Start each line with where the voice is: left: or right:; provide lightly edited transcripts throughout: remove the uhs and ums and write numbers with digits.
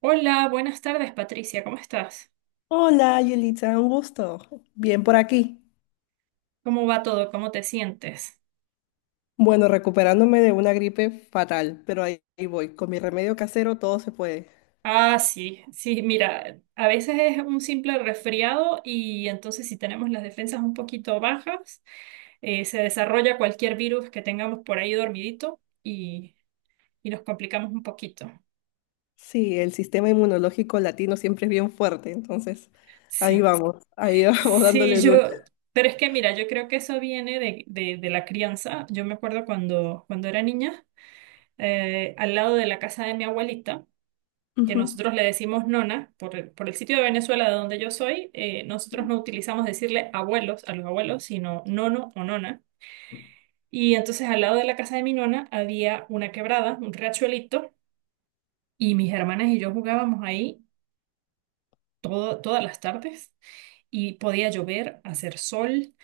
right: Hola, buenas tardes, Patricia, ¿cómo estás?
left: Hola, Yelitza, un gusto. Bien por aquí.
right: ¿Cómo va todo? ¿Cómo te sientes?
left: Bueno, recuperándome de una gripe fatal, pero ahí voy. Con mi remedio casero todo se puede.
right: Ah, sí, sí, mira, a veces es un simple resfriado y entonces si tenemos las defensas un poquito bajas, se desarrolla cualquier virus que tengamos por ahí dormidito y nos complicamos un poquito.
left: Sí, el sistema inmunológico latino siempre es bien fuerte, entonces ahí
right: Sí,
left: vamos, ahí vamos
right: sí,
left: dándole lucha.
right: yo, pero es que mira, yo creo que eso viene de la crianza. Yo me acuerdo cuando era niña, al lado de la casa de mi abuelita, que
left: Ujú.
right: nosotros le decimos nona, por el sitio de Venezuela de donde yo soy. Nosotros no utilizamos decirle abuelos a los abuelos, sino nono o nona. Y entonces al lado de la casa de mi nona había una quebrada, un riachuelito, y mis hermanas y yo jugábamos ahí todas las tardes, y podía llover, hacer sol,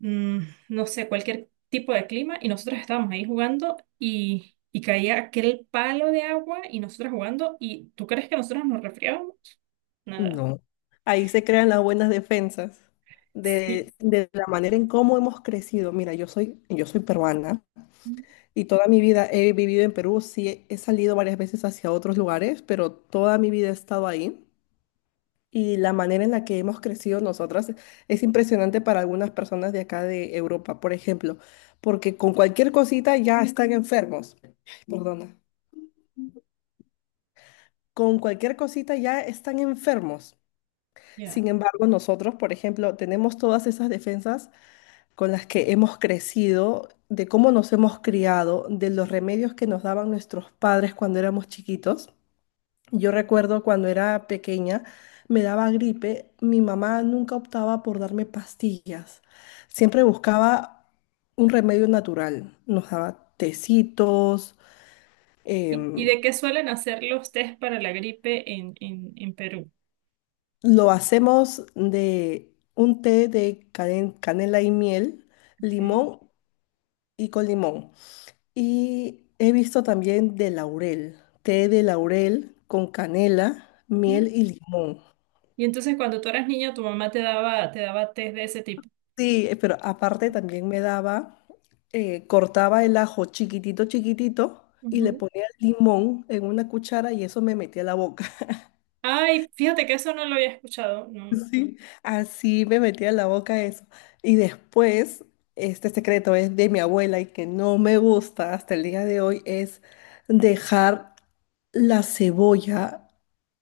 right: mm, no sé, cualquier tipo de clima, y nosotros estábamos ahí jugando, y caía aquel palo de agua y nosotros jugando. ¿Y tú crees que nosotros nos resfriábamos? Nada.
left: No. Ahí se crean las buenas defensas
right: Sí.
left: de la manera en cómo hemos crecido. Mira, yo soy peruana y toda mi vida he vivido en Perú. Sí, he salido varias veces hacia otros lugares, pero toda mi vida he estado ahí. Y la manera en la que hemos crecido nosotras es impresionante para algunas personas de acá de Europa, por ejemplo, porque con cualquier cosita ya están enfermos. Ay, perdona. Con cualquier cosita ya están enfermos.
right: Ya.
left: Sin embargo, nosotros, por ejemplo, tenemos todas esas defensas con las que hemos crecido, de cómo nos hemos criado, de los remedios que nos daban nuestros padres cuando éramos chiquitos. Yo recuerdo cuando era pequeña, me daba gripe, mi mamá nunca optaba por darme pastillas, siempre buscaba un remedio natural, nos daba tecitos,
right: ¿Y
left: em,
right: de qué suelen hacer los test para la gripe en Perú?
left: lo hacemos de un té de canela y miel,
right: Ok.
left: limón y con limón. Y he visto también de laurel, té de laurel con canela,
right: Mm.
left: miel y limón.
right: Y entonces cuando tú eras niña, tu mamá te daba test de ese tipo.
left: Sí, pero aparte también me daba, cortaba el ajo chiquitito, chiquitito y le
right: Ujú.
left: ponía limón en una cuchara y eso me metía a la boca.
right: Ay, fíjate que eso no lo había escuchado, no.
left: Sí, así me metía a la boca eso. Y después, este secreto es de mi abuela y que no me gusta hasta el día de hoy, es dejar la cebolla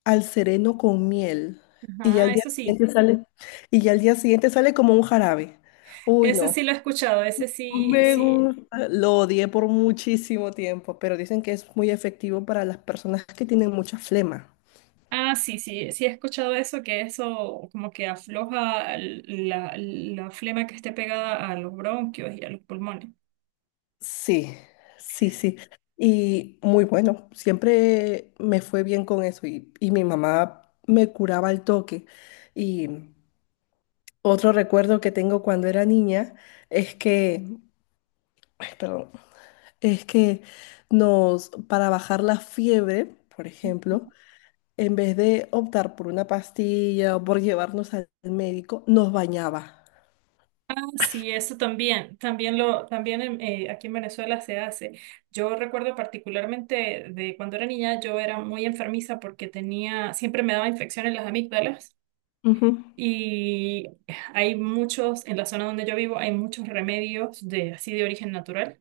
left: al sereno con miel. Y ya al
right: Ajá,
left: día
right: eso sí.
left: siguiente sale, y ya al día siguiente sale como un jarabe. Uy,
right: Ese sí
left: no.
right: lo he escuchado, ese
left: No
right: sí,
left: Me
right: sí.
left: gusta. Lo odié por muchísimo tiempo, pero dicen que es muy efectivo para las personas que tienen mucha flema.
right: Ah, sí, sí, sí he escuchado eso, que eso como que afloja la flema que esté pegada a los bronquios y a los pulmones.
left: Sí, sí, sí. Y muy bueno, siempre me fue bien con eso y mi mamá me curaba al toque. Y otro recuerdo que tengo cuando era niña es que, ay, perdón, es que nos, para bajar la fiebre, por ejemplo, en vez de optar por una pastilla o por llevarnos al médico, nos bañaba.
right: Sí, eso también, aquí en Venezuela se hace. Yo recuerdo particularmente de cuando era niña. Yo era muy enfermiza porque tenía, siempre me daba infección en las amígdalas,
left: Ujú.
right: y hay muchos, en la zona donde yo vivo, hay muchos remedios de así de origen natural.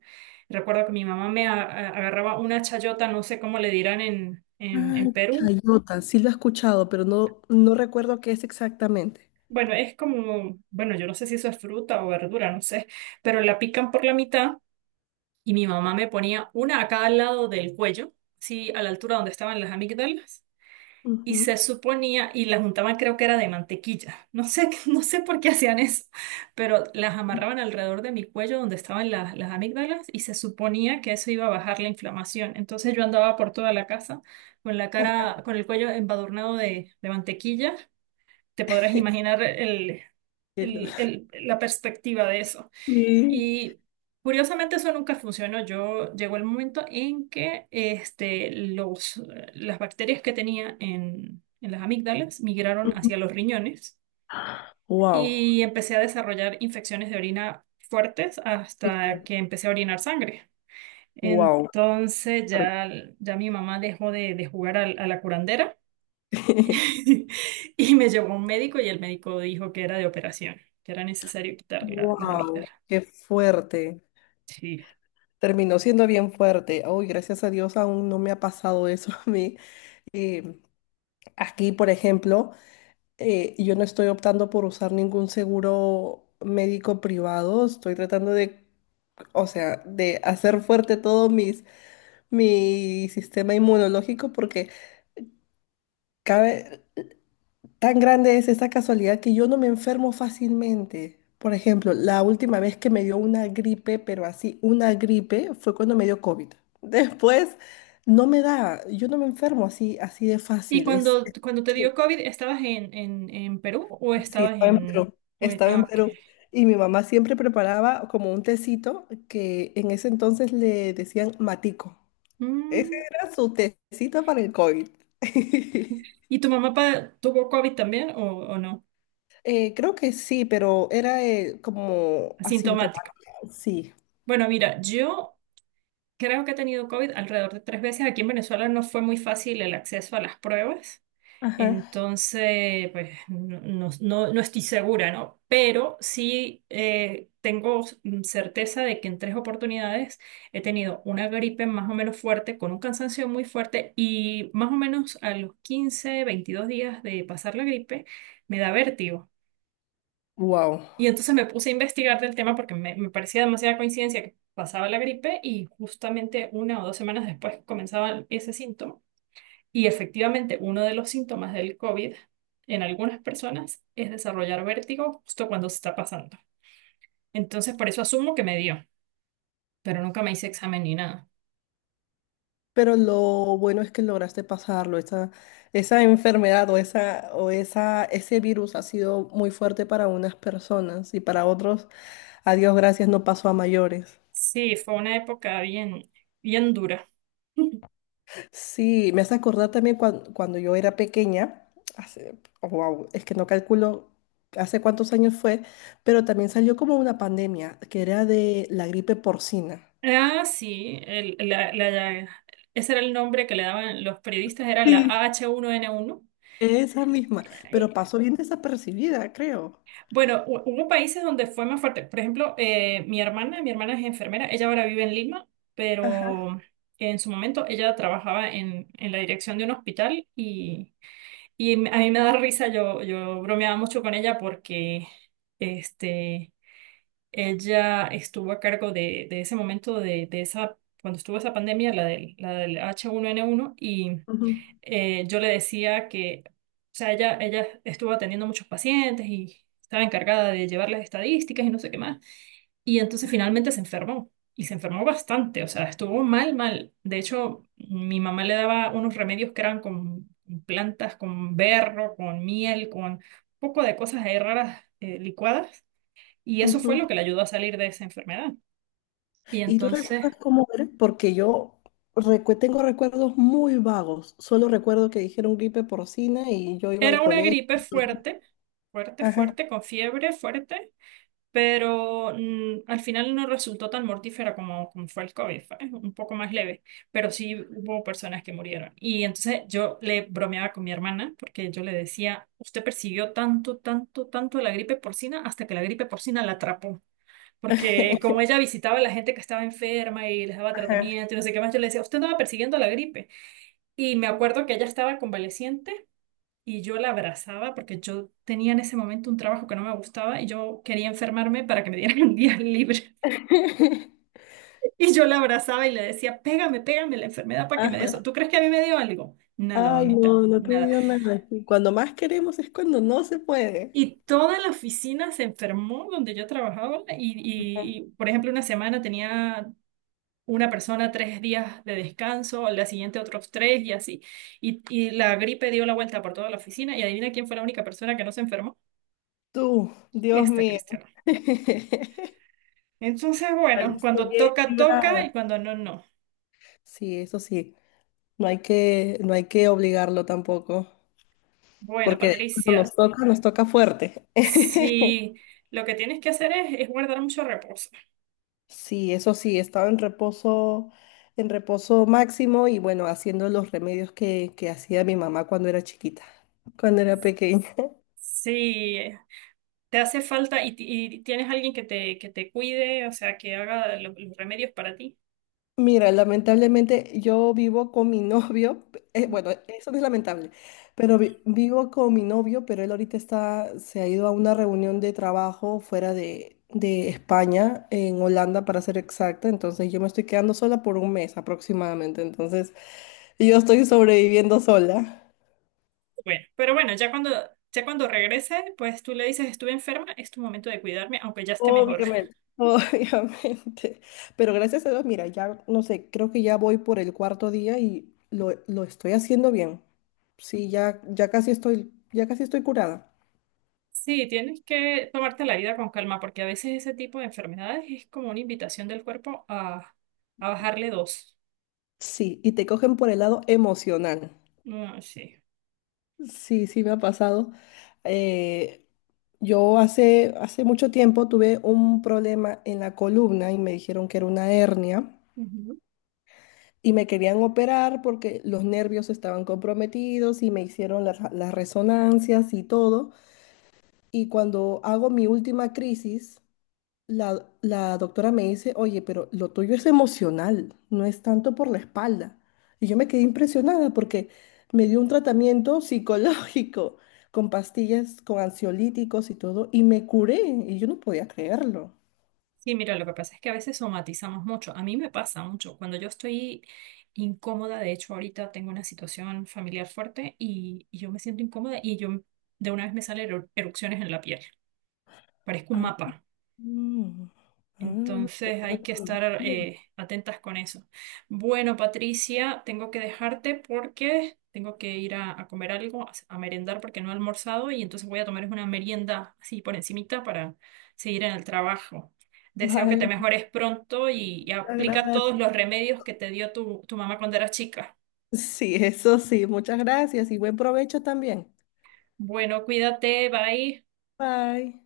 right: Recuerdo que mi mamá me agarraba una chayota, no sé cómo le dirán en, en,
left: Ah,
right: en Perú.
left: chayota, sí lo he escuchado, pero no, no recuerdo qué es exactamente.
right: Bueno, es como, bueno, yo no sé si eso es fruta o verdura, no sé, pero la pican por la mitad. Y mi mamá me ponía una acá al lado del cuello, sí, a la altura donde estaban las amígdalas, y
left: Ujú.
right: se suponía, y la juntaban, creo que era de mantequilla. No sé, no sé por qué hacían eso, pero las amarraban alrededor de mi cuello donde estaban las amígdalas y se suponía que eso iba a bajar la inflamación. Entonces yo andaba por toda la casa con la cara, con el cuello embadurnado de mantequilla. Te podrás imaginar el-
left: El-
right: el- el- la perspectiva de eso.
left: Sí.
right: Y curiosamente eso nunca funcionó. Yo, llegó el momento en que este, los, las bacterias que tenía en las amígdalas migraron hacia los riñones,
left: Wow,
right: y empecé a desarrollar infecciones de orina fuertes, hasta que empecé a orinar sangre.
left: wow,
right: Entonces ya, ya mi mamá dejó de jugar a la curandera. Y me llevó un médico, y el médico dijo que era de operación, que era necesario quitar las
left: wow,
right: amígdalas.
left: qué fuerte.
right: Sí.
left: Terminó siendo bien fuerte. Uy, gracias a Dios aún no me ha pasado eso a mí. Eh, aquí, por ejemplo, yo no estoy optando por usar ningún seguro médico privado, estoy tratando de, o sea, de hacer fuerte todo mis, mi sistema inmunológico porque cabe, tan grande es esta casualidad que yo no me enfermo fácilmente. Por ejemplo, la última vez que me dio una gripe, pero así, una gripe, fue cuando me dio COVID. Después no me da, yo no me enfermo así, así de
right: ¿Y
left: fácil.
right: cuando, cuando te
left: Sí.
right: dio COVID, estabas en Perú o
left: Sí,
right: estabas
left: estaba en
right: en,
left: Perú,
right: o en-
left: estaba en
right: ah, ok.
left: Perú. Y mi mamá siempre preparaba como un tecito que en ese entonces le decían matico. Ese
right: Mm.
left: era su tecito para el COVID.
right: ¿Y tu mamá tuvo COVID también o no?
left: Creo que sí, pero era como
right: Asintomático.
left: asintomática. Sí.
right: Bueno, mira, yo creo que he tenido COVID alrededor de tres veces. Aquí en Venezuela no fue muy fácil el acceso a las pruebas.
left: Ajá.
right: Entonces, pues no estoy segura, ¿no? Pero sí, tengo, certeza de que en tres oportunidades he tenido una gripe más o menos fuerte, con un cansancio muy fuerte, y más o menos a los 15 22 días de pasar la gripe me da vértigo.
left: Wow.
right: Y entonces me puse a investigar del tema porque me parecía demasiada coincidencia que pasaba la gripe y justamente una o 2 semanas después comenzaba ese síntoma. Y efectivamente, uno de los síntomas del COVID en algunas personas es desarrollar vértigo justo cuando se está pasando. Entonces, por eso asumo que me dio, pero nunca me hice examen ni nada.
left: Pero lo bueno es que lograste pasarlo. Esa enfermedad ese virus ha sido muy fuerte para unas personas y para otros, a Dios gracias, no pasó a mayores.
right: Sí, fue una época bien, bien dura.
left: Sí, me hace acordar también cuando, yo era pequeña, hace, wow, es que no calculo hace cuántos años fue, pero también salió como una pandemia, que era de la gripe porcina.
right: Ah, sí, ese era el nombre que le daban los periodistas, era la
left: Sí.
right: H1N1.
left: Esa misma, pero pasó bien desapercibida, creo.
right: Bueno, hubo países donde fue más fuerte. Por ejemplo, mi hermana es enfermera, ella ahora vive en Lima,
left: Ajá.
right: pero en su momento ella trabajaba en la dirección de un hospital, y a mí me da risa. Yo bromeaba mucho con ella porque este, ella estuvo a cargo de ese momento, de esa, cuando estuvo esa pandemia, la del H1N1. y
left: ujú,
right: eh, yo le decía que, o sea, ella estuvo atendiendo muchos pacientes y estaba encargada de llevar las estadísticas y no sé qué más. Y entonces finalmente se enfermó. Y se enfermó bastante, o sea, estuvo mal, mal. De hecho, mi mamá le daba unos remedios que eran con plantas, con berro, con miel, con un poco de cosas ahí raras, licuadas. Y eso fue lo
left: ujú.
right: que le ayudó a salir de esa enfermedad. Y
left: ¿Y tú
right: entonces
left: recuerdas cómo era? Porque yo tengo recuerdos muy vagos. Solo recuerdo que dijeron gripe porcina y yo iba al
right: era una
left: colegio.
right: gripe fuerte, fuerte,
left: Ajá.
right: fuerte, con fiebre fuerte, pero al final no resultó tan mortífera como fue el COVID, fue un poco más leve, pero sí hubo personas que murieron. Y entonces yo le bromeaba con mi hermana porque yo le decía, usted persiguió tanto, tanto, tanto la gripe porcina, hasta que la gripe porcina la atrapó. Porque como ella visitaba a la gente que estaba enferma y les daba
left: Ajá.
right: tratamiento y no sé qué más, yo le decía, usted andaba persiguiendo la gripe. Y me acuerdo que ella estaba convaleciente, y yo la abrazaba porque yo tenía en ese momento un trabajo que no me gustaba, y yo quería enfermarme para que me dieran un día libre. Y yo la abrazaba y le decía, pégame, pégame la enfermedad para que me dé eso.
left: Ajá.
right: ¿Tú crees que a mí me dio algo? Nada,
left: Ay,
right: mamita,
left: no, no te
right: nada.
left: dio nada. Y cuando más queremos es cuando no se puede.
right: Y toda la oficina se enfermó donde yo trabajaba, y, por ejemplo, una semana tenía, una persona 3 días de descanso, al día siguiente otros tres y así. Y la gripe dio la vuelta por toda la oficina, y adivina quién fue la única persona que no se enfermó.
left: Tú, Dios
right: Esta
left: mío.
right: cristiana. Entonces, bueno,
left: Saliste
right: cuando
left: bien
right: toca, toca,
left: librada.
right: y cuando no, no.
left: Sí, eso sí. No hay que obligarlo tampoco.
right: Bueno,
left: Porque de ahí cuando
right: Patricia,
left: nos toca fuerte.
right: si lo que tienes que hacer es guardar mucho reposo.
left: Sí, eso sí, estaba en reposo máximo y bueno, haciendo los remedios que hacía mi mamá cuando era chiquita, cuando era pequeña.
right: Si te hace falta, y tienes alguien que te cuide, o sea, que haga los remedios para ti.
left: Mira, lamentablemente yo vivo con mi novio, bueno, eso no es lamentable, pero vivo con mi novio, pero él ahorita está, se ha ido a una reunión de trabajo fuera de España, en Holanda para ser exacta, entonces yo me estoy quedando sola por un mes aproximadamente, entonces yo estoy sobreviviendo sola.
right: Bueno, pero bueno, ya cuando regrese, pues tú le dices, estuve enferma, es tu momento de cuidarme, aunque ya esté mejor.
left: Obviamente. Obviamente. Pero gracias a Dios, mira, ya no sé, creo que ya voy por el cuarto día y lo estoy haciendo bien. Sí, ya casi estoy curada.
right: Sí, tienes que tomarte la vida con calma, porque a veces ese tipo de enfermedades es como una invitación del cuerpo a bajarle dos.
left: Sí, y te cogen por el lado emocional.
right: No, sí.
left: Sí, sí me ha pasado. Eh, yo hace mucho tiempo tuve un problema en la columna y me dijeron que era una hernia.
right: Ujú.
left: Y me querían operar porque los nervios estaban comprometidos y me hicieron las resonancias y todo. Y cuando hago mi última crisis, la doctora me dice, oye, pero lo tuyo es emocional, no es tanto por la espalda. Y yo me quedé impresionada porque me dio un tratamiento psicológico con pastillas, con ansiolíticos y todo, y me curé. Y yo no podía creerlo.
right: Sí, mira, lo que pasa es que a veces somatizamos mucho. A mí me pasa mucho. Cuando yo estoy incómoda, de hecho, ahorita tengo una situación familiar fuerte, y yo me siento incómoda, y yo de una vez me salen erupciones en la piel. Parezco un
left: Ah,
right: mapa.
left: mm, ah,
right: Entonces hay que estar
left: bien.
right: atentas con eso. Bueno, Patricia, tengo que dejarte porque tengo que ir a comer algo, a merendar, porque no he almorzado, y entonces voy a tomar una merienda así por encimita para seguir en el trabajo. Deseo que te
left: Vale,
right: mejores pronto, y
left: muchas
right: aplica
left: gracias.
right: todos los remedios que te dio tu mamá cuando eras chica.
left: Sí, eso sí. Muchas gracias y buen provecho también.
right: Bueno, cuídate, bye.
left: Bye.